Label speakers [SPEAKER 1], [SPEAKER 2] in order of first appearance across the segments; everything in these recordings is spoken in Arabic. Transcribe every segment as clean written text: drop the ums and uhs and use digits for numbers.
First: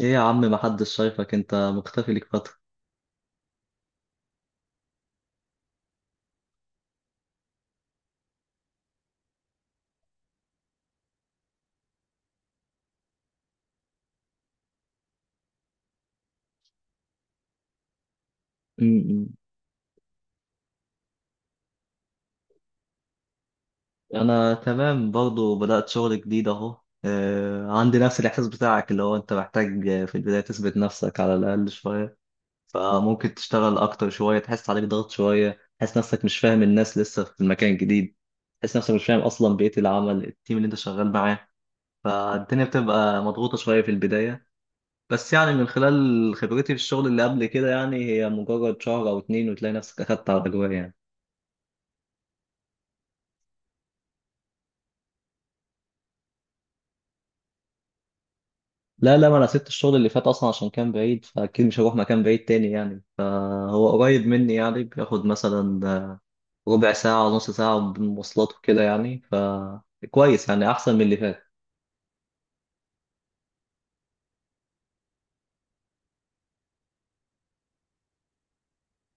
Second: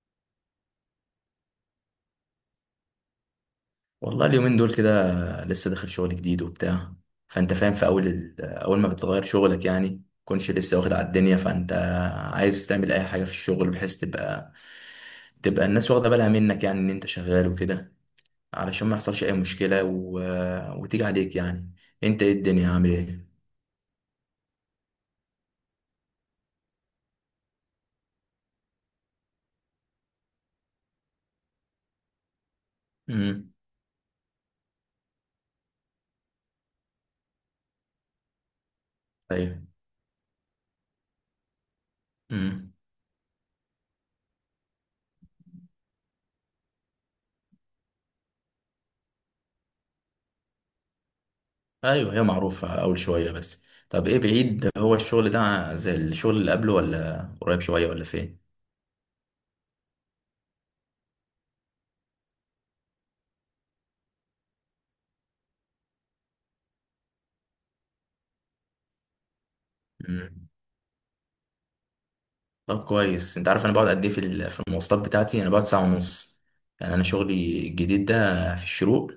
[SPEAKER 1] ايه يا عم محدش شايفك، انت مختفي ليك فترة.
[SPEAKER 2] والله اليومين دول كده لسه داخل شغل جديد وبتاع، فانت فاهم في اول ما بتغير شغلك يعني كنتش لسه واخد على الدنيا، فانت عايز تعمل اي حاجه في الشغل بحيث تبقى الناس واخده بالها منك، يعني ان انت شغال وكده علشان ما يحصلش
[SPEAKER 1] م-م.
[SPEAKER 2] اي مشكله. وتيجي عليك يعني انت ايه الدنيا عامل ايه؟
[SPEAKER 1] انا تمام برضو، بدأت شغل جديد اهو. عندي نفس الاحساس بتاعك، اللي هو انت محتاج في البداية تثبت نفسك على الاقل شوية. فممكن
[SPEAKER 2] امم.
[SPEAKER 1] تشتغل اكتر شوية، تحس عليك ضغط شوية، تحس نفسك مش فاهم الناس لسه في المكان الجديد، تحس نفسك مش فاهم اصلا
[SPEAKER 2] ايوه.
[SPEAKER 1] بيئة العمل، التيم اللي انت شغال معاه. فالدنيا
[SPEAKER 2] امم.
[SPEAKER 1] بتبقى مضغوطة شوية في البداية. بس يعني من خلال خبرتي في الشغل اللي قبل كده، يعني هي مجرد شهر او اتنين وتلاقي نفسك اخدت على الاجواء يعني.
[SPEAKER 2] ايوه، هي معروفه اول شويه بس. طب ايه، بعيد هو الشغل ده زي الشغل اللي قبله ولا قريب شويه ولا
[SPEAKER 1] لا لا، ما انا سبت الشغل اللي فات اصلا عشان كان بعيد، فاكيد مش هروح مكان بعيد تاني يعني. فهو قريب مني، يعني بياخد مثلا ربع ساعة نص ساعة بالمواصلات وكده يعني. فكويس
[SPEAKER 2] فين؟
[SPEAKER 1] يعني، احسن من اللي فات.
[SPEAKER 2] طب كويس، انت عارف انا بقعد قد ايه في المواصلات بتاعتي؟ انا بقعد ساعه ونص، يعني انا شغلي الجديد ده في الشروق.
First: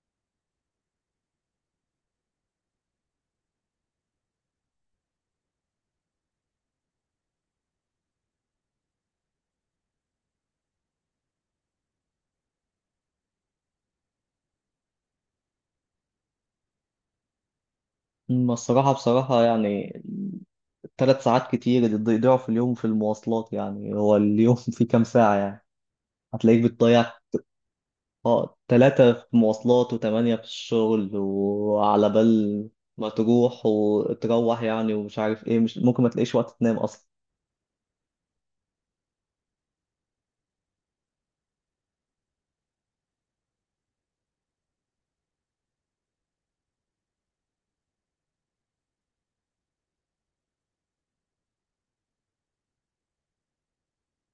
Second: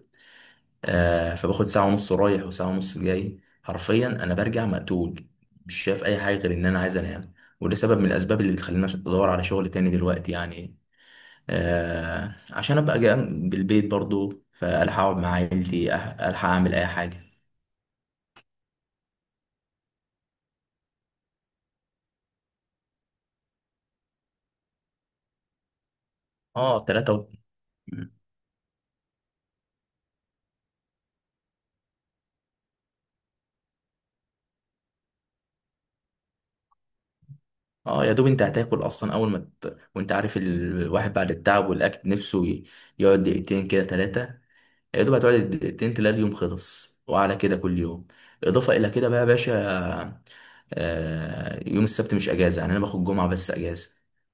[SPEAKER 2] فباخد ساعه ونص رايح وساعه ونص جاي، حرفيا انا برجع مقتول، مش شايف اي حاجه غير ان انا عايز انام. وده سبب من الاسباب اللي بتخليني ادور على شغل تاني دلوقتي يعني، عشان ابقى جنب البيت برضو، فالحق اقعد مع عيلتي، الحق اعمل اي حاجه.
[SPEAKER 1] أما الصراحة بصراحة يعني، 3 ساعات كتير اللي بيضيعوا في اليوم في المواصلات، يعني هو اليوم فيه كام ساعة يعني؟ هتلاقيك
[SPEAKER 2] اه، تلاتة
[SPEAKER 1] بتضيع.
[SPEAKER 2] و...
[SPEAKER 1] اه 3 في مواصلات وثمانية في الشغل، وعلى بال ما تروح وتروح يعني، ومش عارف ايه، مش ممكن ما تلاقيش وقت تنام اصلا.
[SPEAKER 2] اه، يا دوب انت هتاكل اصلا اول ما وانت عارف الواحد بعد التعب والاكل نفسه يقعد دقيقتين كده، ثلاثه. يا دوب هتقعد دقيقتين تلاقي اليوم خلص، وعلى كده كل يوم. اضافه الى كده بقى يا باشا، يوم السبت مش اجازه، يعني انا باخد جمعه بس اجازه،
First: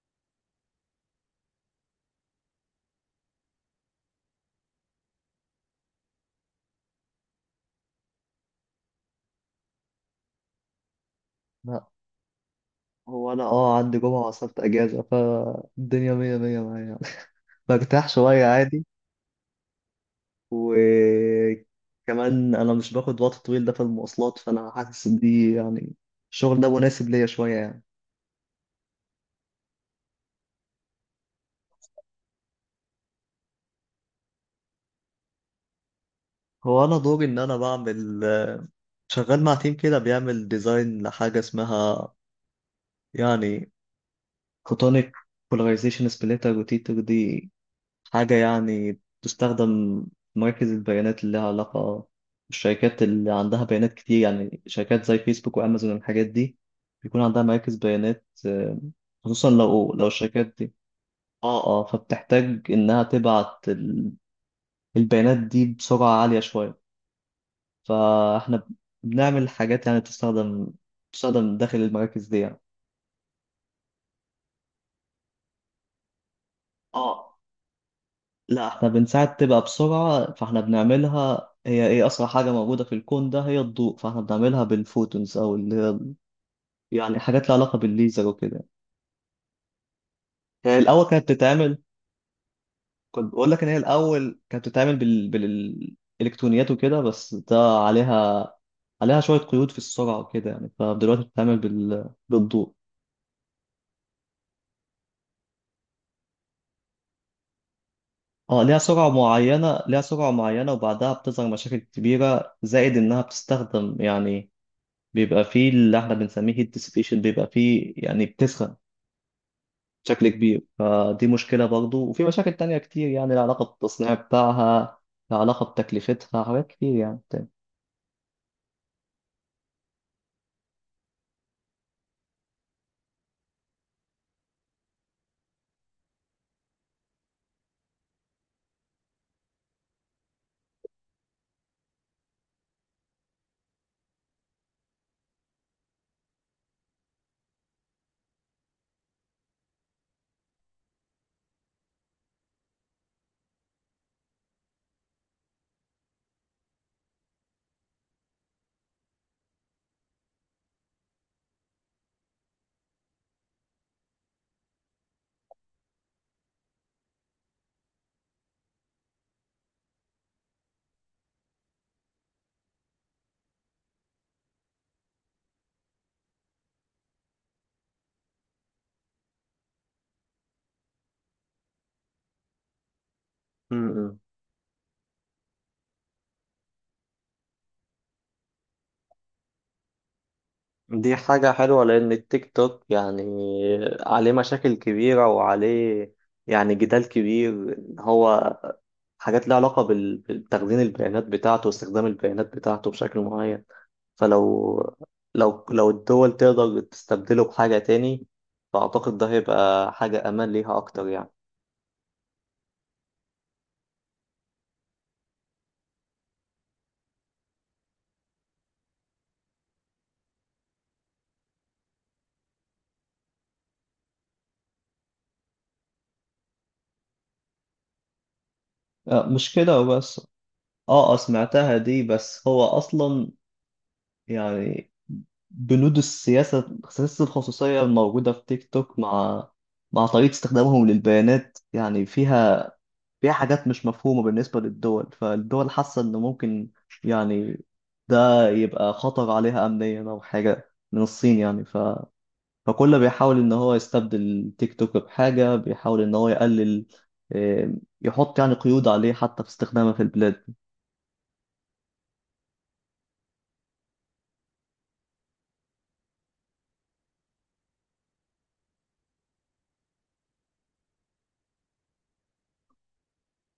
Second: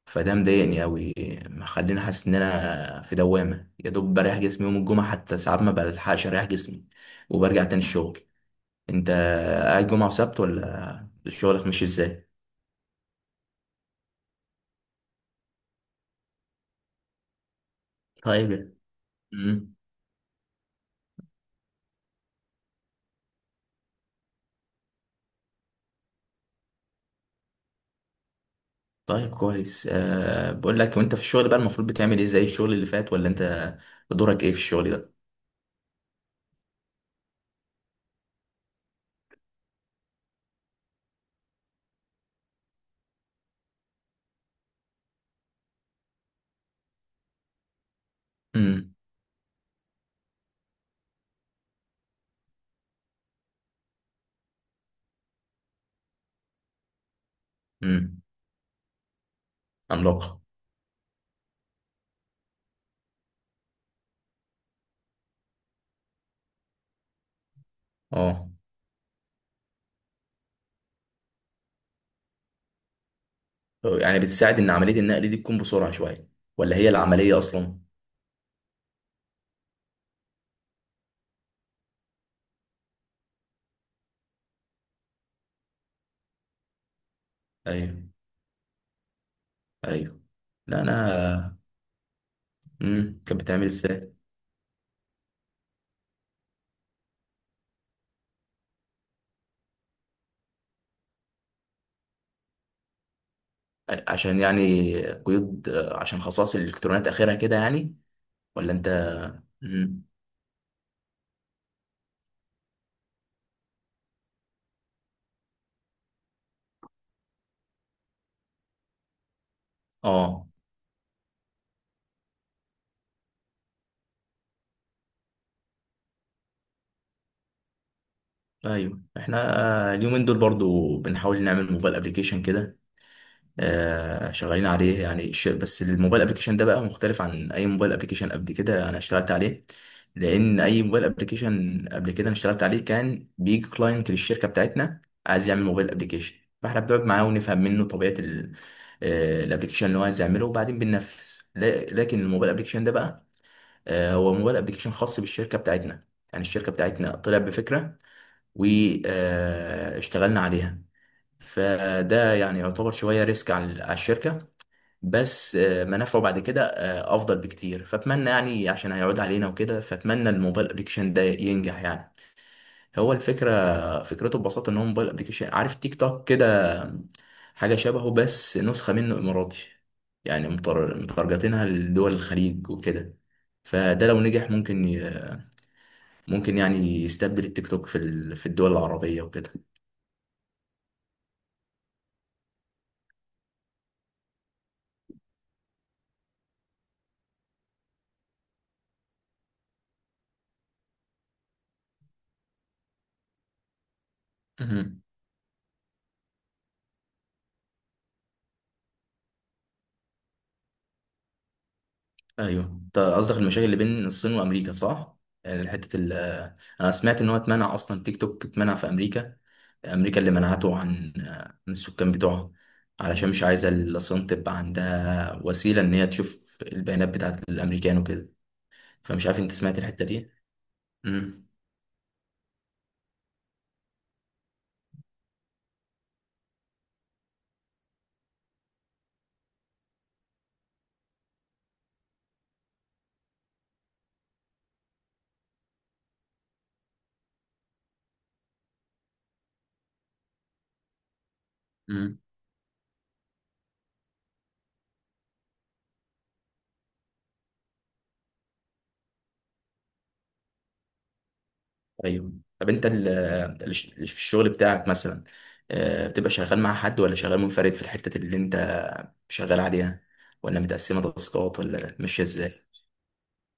[SPEAKER 2] فده مضايقني قوي، مخليني حاسس ان انا في دوامه، يا دوب بريح جسمي يوم الجمعه، حتى ساعات ما بلحقش اريح جسمي وبرجع تاني الشغل. انت قاعد جمعه وسبت ولا شغلك مش ازاي؟
[SPEAKER 1] هو انا اه عندي جمعة وسبت اجازة، فالدنيا مية مية معايا يعني. برتاح شوية
[SPEAKER 2] طيب.
[SPEAKER 1] عادي.
[SPEAKER 2] امم.
[SPEAKER 1] وكمان انا مش باخد وقت طويل ده في المواصلات، فانا حاسس ان دي يعني الشغل ده مناسب ليا شوية يعني.
[SPEAKER 2] طيب كويس. بقول لك، وانت في الشغل بقى المفروض بتعمل ايه زي الشغل اللي فات؟ ولا انت دورك ايه في الشغل ده؟
[SPEAKER 1] هو انا دوري ان انا بعمل، شغال مع تيم كده بيعمل ديزاين لحاجة اسمها يعني فوتونيك بولاريزيشن سبليتر روتيتر. دي حاجة
[SPEAKER 2] امم.
[SPEAKER 1] يعني تستخدم في مراكز البيانات اللي لها علاقة بالشركات اللي عندها بيانات كتير، يعني شركات زي فيسبوك وأمازون والحاجات دي، بيكون عندها مراكز
[SPEAKER 2] امم.
[SPEAKER 1] بيانات. خصوصا لو
[SPEAKER 2] عملاقة.
[SPEAKER 1] الشركات دي، اه اه، فبتحتاج إنها تبعت البيانات دي بسرعة عالية شوية.
[SPEAKER 2] اه.
[SPEAKER 1] فاحنا بنعمل حاجات يعني تستخدم داخل المراكز دي يعني.
[SPEAKER 2] يعني بتساعد ان عملية النقل دي تكون بسرعة شوية، ولا هي
[SPEAKER 1] اه
[SPEAKER 2] العملية اصلا؟
[SPEAKER 1] لا، احنا بنساعد تبقى بسرعة، فاحنا بنعملها، هي ايه أسرع حاجة موجودة في الكون ده؟ هي الضوء. فاحنا بنعملها بالفوتونز، أو اللي هي يعني حاجات لها علاقة
[SPEAKER 2] ايوه.
[SPEAKER 1] بالليزر وكده.
[SPEAKER 2] ايوه.
[SPEAKER 1] هي
[SPEAKER 2] لا
[SPEAKER 1] الأول كانت
[SPEAKER 2] انا.
[SPEAKER 1] بتتعمل، كنت
[SPEAKER 2] كانت
[SPEAKER 1] بقول لك
[SPEAKER 2] بتعمل
[SPEAKER 1] إن هي
[SPEAKER 2] ازاي؟
[SPEAKER 1] الأول كانت بتتعمل بالإلكترونيات وكده، بس ده عليها عليها شوية قيود في السرعة وكده يعني، فدلوقتي بتتعمل بالضوء.
[SPEAKER 2] عشان يعني قيود، عشان خصائص الالكترونات اخرها كده يعني.
[SPEAKER 1] اه
[SPEAKER 2] ولا
[SPEAKER 1] ليها
[SPEAKER 2] انت.
[SPEAKER 1] سرعة معينة، ليها
[SPEAKER 2] امم.
[SPEAKER 1] سرعة معينة وبعدها بتظهر مشاكل كبيرة. زائد إنها بتستخدم يعني، بيبقى فيه اللي احنا بنسميه هيت ديسيبيشن، بيبقى فيه يعني بتسخن بشكل
[SPEAKER 2] اه.
[SPEAKER 1] كبير، فدي مشكلة برضو. وفي مشاكل تانية كتير يعني، العلاقة بالتصنيع بتاعها، العلاقة بتكلفتها، حاجات كتير يعني تاني.
[SPEAKER 2] ايوه. احنا اليومين دول برضو بنحاول نعمل موبايل ابلكيشن كده، آه، شغالين عليه يعني بس الموبايل ابلكيشن ده بقى مختلف عن اي موبايل ابلكيشن قبل كده انا اشتغلت عليه، لان اي موبايل ابلكيشن قبل كده انا اشتغلت عليه كان بيجي كلاينت للشركه بتاعتنا عايز يعمل موبايل ابلكيشن، فاحنا بنقعد معاه ونفهم منه طبيعه الابلكيشن اللي هو عايز يعمله، وبعدين بننفذ. لكن الموبايل ابلكيشن ده بقى، هو موبايل ابلكيشن خاص بالشركه بتاعتنا، يعني الشركه بتاعتنا طلع بفكره واشتغلنا عليها. فده يعني يعتبر شويه ريسك على على الشركه، بس منافعه بعد كده افضل بكتير، فاتمنى يعني، عشان هيعود علينا وكده، فاتمنى الموبايل ابلكيشن ده ينجح يعني. هو الفكره، فكرته ببساطه، ان هو موبايل ابلكيشن، عارف تيك توك كده، حاجه شبهه، بس نسخه منه اماراتي، يعني مترجتينها لدول الخليج وكده. فده
[SPEAKER 1] م-م.
[SPEAKER 2] لو نجح ممكن ممكن يعني يستبدل التيك توك في في الدول العربيه وكده.
[SPEAKER 1] دي حاجة حلوة، لأن التيك توك يعني عليه مشاكل كبيرة، وعليه يعني جدال كبير إن هو حاجات لها علاقة بتخزين البيانات بتاعته واستخدام البيانات بتاعته بشكل معين. فلو لو الدول تقدر تستبدله بحاجة تاني، فأعتقد ده هيبقى حاجة أمان ليها أكتر يعني.
[SPEAKER 2] ايوه، انت قصدك المشاكل اللي بين الصين وامريكا، صح؟ يعني حته انا سمعت ان هو اتمنع، اصلا تيك توك اتمنع في امريكا، امريكا اللي منعته عن من السكان بتوعها، علشان مش عايزه الصين تبقى عندها وسيله ان هي تشوف البيانات بتاعت الامريكان وكده. فمش عارف انت
[SPEAKER 1] مش
[SPEAKER 2] سمعت
[SPEAKER 1] كده
[SPEAKER 2] الحته
[SPEAKER 1] وبس.
[SPEAKER 2] دي؟
[SPEAKER 1] اه
[SPEAKER 2] امم.
[SPEAKER 1] سمعتها دي، بس هو اصلا يعني بنود السياسة، سياسة الخصوصية الموجودة في تيك توك، مع طريقة استخدامهم للبيانات، يعني فيها حاجات مش مفهومة بالنسبة للدول. فالدول حاسة إن ممكن يعني ده يبقى خطر عليها أمنيا، أو حاجة من الصين يعني.
[SPEAKER 2] مم.
[SPEAKER 1] فكله بيحاول ان هو يستبدل تيك توك بحاجة، بيحاول ان هو يقلل آه، يحط يعني قيود عليه حتى في استخدامه في البلاد.
[SPEAKER 2] ايوه. طب انت في الشغل بتاعك مثلا، بتبقى شغال مع حد ولا شغال منفرد في الحته اللي انت شغال عليها؟ ولا متقسمه تاسكات ولا ماشيه ازاي؟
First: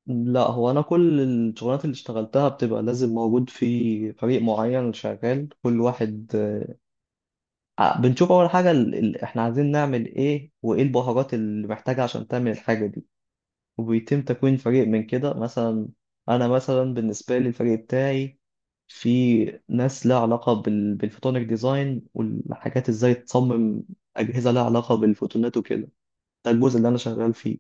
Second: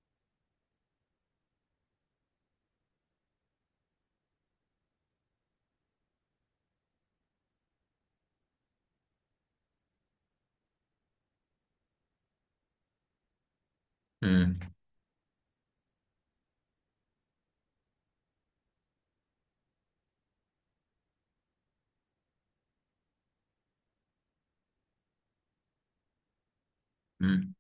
[SPEAKER 1] لا هو انا كل الشغلات اللي اشتغلتها بتبقى لازم موجود في فريق معين، شغال كل واحد. بنشوف اول حاجة احنا عايزين نعمل ايه، وايه البهارات اللي محتاجة عشان تعمل الحاجة دي، وبيتم تكوين
[SPEAKER 2] مم.
[SPEAKER 1] فريق من كده مثلا. أنا مثلا بالنسبة لي الفريق بتاعي، في ناس لها علاقة بالفوتونيك ديزاين والحاجات، ازاي تصمم أجهزة لها علاقة بالفوتونات وكده. ده الجزء اللي انا شغال
[SPEAKER 2] مم.
[SPEAKER 1] فيه.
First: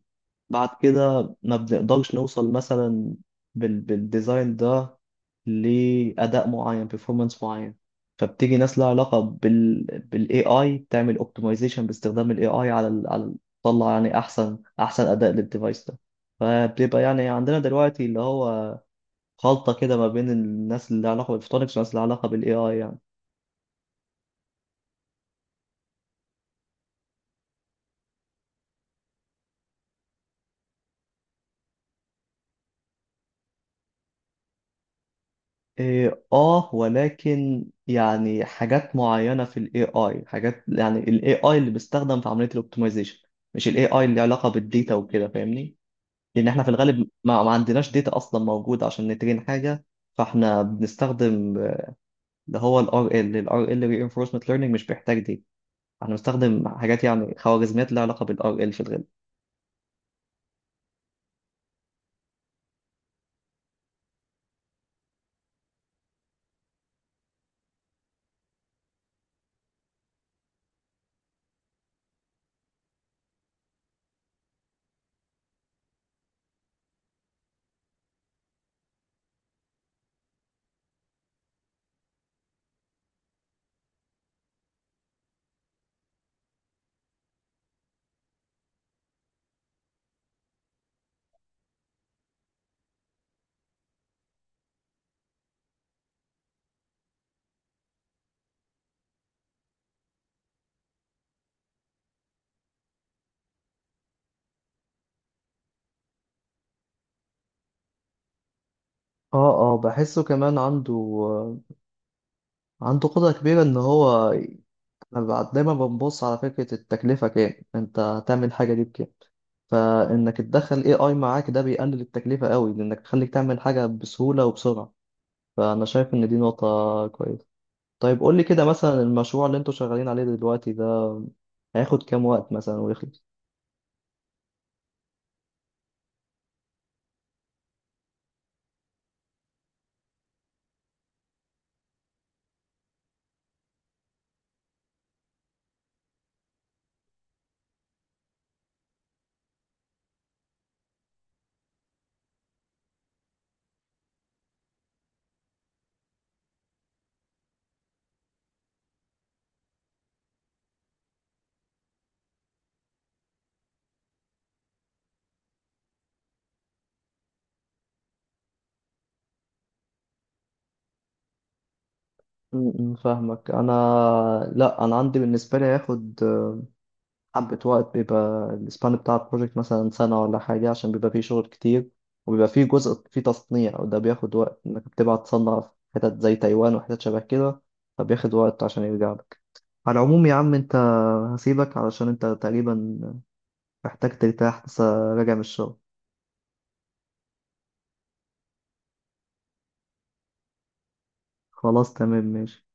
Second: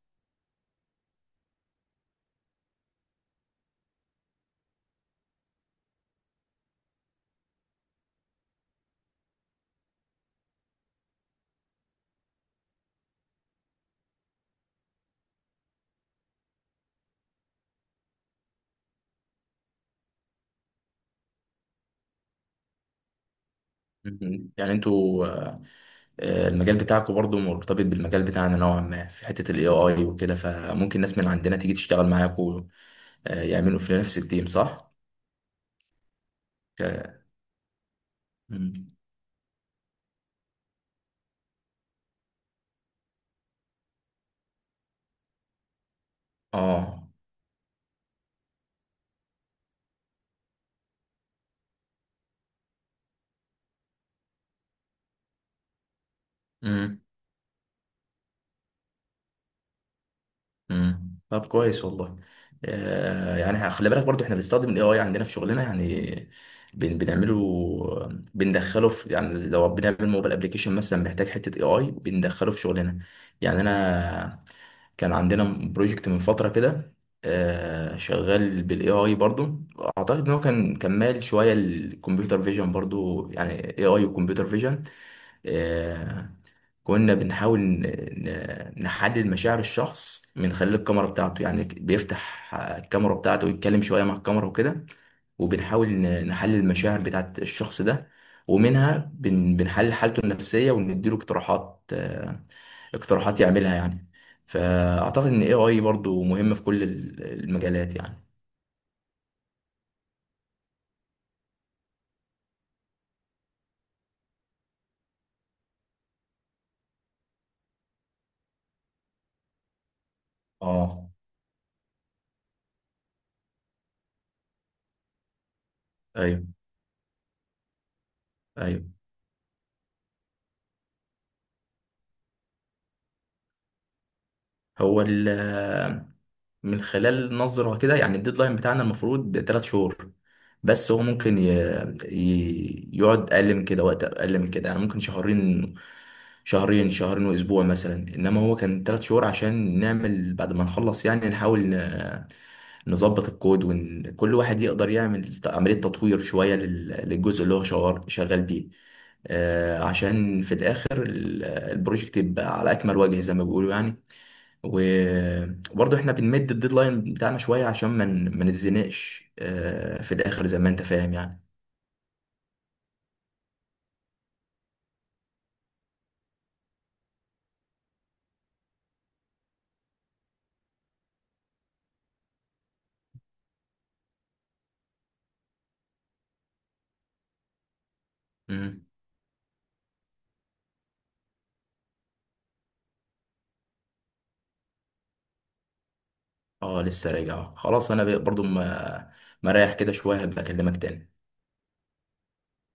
[SPEAKER 1] بعد كده ما بنقدرش نوصل مثلا بالديزاين ده لأداء معين، performance معين، فبتيجي ناس لها علاقة بال بالاي اي، تعمل optimization باستخدام الاي اي على على تطلع يعني احسن اداء للديفايس ده. فبيبقى يعني عندنا دلوقتي اللي هو خلطة كده ما بين الناس اللي لها علاقة بالفوتونكس والناس اللي لها علاقة بالاي اي يعني.
[SPEAKER 2] مم. يعني انتوا، المجال بتاعكم برضو مرتبط بالمجال بتاعنا نوعا ما في حتة الاي اي وكده، فممكن ناس من عندنا تيجي تشتغل معاكم، يعملوا في نفس التيم، صح؟
[SPEAKER 1] إيه، آه
[SPEAKER 2] ك...
[SPEAKER 1] ولكن يعني
[SPEAKER 2] مم.
[SPEAKER 1] حاجات معينة في ال AI، حاجات يعني ال AI اللي بيستخدم في عملية الاوبتمايزيشن، مش ال AI اللي علاقة بالديتا وكده، فاهمني؟ لأن احنا في
[SPEAKER 2] اه.
[SPEAKER 1] الغالب ما عندناش ديتا أصلا موجودة عشان نترين حاجة. فاحنا بنستخدم اللي هو الار ال RL ال RL Reinforcement Learning، مش بيحتاج ديتا. احنا بنستخدم
[SPEAKER 2] مم.
[SPEAKER 1] حاجات يعني خوارزميات لها علاقة بال RL في الغالب.
[SPEAKER 2] مم. طب كويس والله. يعني خلي بالك برضو احنا بنستخدم الاي اي عندنا في شغلنا يعني، بنعمله، بندخله في، يعني لو بنعمل موبايل ابلكيشن مثلا محتاج حته اي اي بندخله في شغلنا. يعني انا كان عندنا بروجكت من فتره كده، شغال بالاي اي برضو، اعتقد ان هو كان كمال شويه الكمبيوتر فيجن برضو يعني، اي اي وكمبيوتر فيجن. كنا بنحاول نحلل مشاعر الشخص من خلال الكاميرا بتاعته، يعني بيفتح الكاميرا بتاعته ويتكلم شوية مع الكاميرا وكده، وبنحاول نحلل المشاعر بتاعت الشخص ده، ومنها بنحلل حالته النفسية ونديله اقتراحات، اقتراحات يعملها يعني. فأعتقد إن AI برضو مهم في كل المجالات يعني.
[SPEAKER 1] اه اه بحسه كمان عنده قدرة كبيرة إن هو، دايما بنبص على فكرة التكلفة، كام انت هتعمل حاجة دي بكام. فانك تدخل
[SPEAKER 2] اه.
[SPEAKER 1] AI معاك ده بيقلل التكلفة قوي، لانك تخليك تعمل حاجة بسهولة وبسرعة. فانا شايف ان دي
[SPEAKER 2] ايوه.
[SPEAKER 1] نقطة كويسة. طيب قول لي كده،
[SPEAKER 2] ايوه.
[SPEAKER 1] مثلا المشروع اللي انتوا شغالين عليه دلوقتي ده هياخد كام وقت مثلا ويخلص؟
[SPEAKER 2] هو من خلال نظرة كده يعني، الديدلاين بتاعنا المفروض 3 شهور، بس هو ممكن يقعد أقل من كده، وقت أقل من كده، يعني ممكن شهرين، شهرين، وأسبوع مثلا، إنما هو كان 3 شهور عشان نعمل بعد ما نخلص يعني، نحاول نظبط الكود وكل واحد يقدر يعمل عملية تطوير شوية لل للجزء اللي هو شغال بيه، عشان في الآخر البروجكت يبقى على أكمل وجه زي ما بيقولوا يعني. و- وبرضه احنا بنمد الديدلاين بتاعنا شوية عشان ما ما نتزنقش في الآخر زي ما انت فاهم يعني.
[SPEAKER 1] م- م، فاهمك انا. لا انا عندي بالنسبة لي هياخد حبة وقت، بيبقى السبان بتاع البروجكت مثلا سنة ولا حاجة، عشان بيبقى فيه شغل كتير، وبيبقى فيه جزء فيه تصنيع وده بياخد وقت، إنك بتبعت تصنع في حتت زي تايوان وحتت شبه كده، فبياخد وقت
[SPEAKER 2] مم.
[SPEAKER 1] عشان يرجع لك. على العموم يا عم أنت، هسيبك علشان أنت تقريبا محتاج ترتاح، لسه راجع من الشغل.
[SPEAKER 2] اه، لسه راجع. خلاص انا برضه ما مريح كده شوية، هبقى اكلمك تاني.
[SPEAKER 1] خلاص تمام ماشي.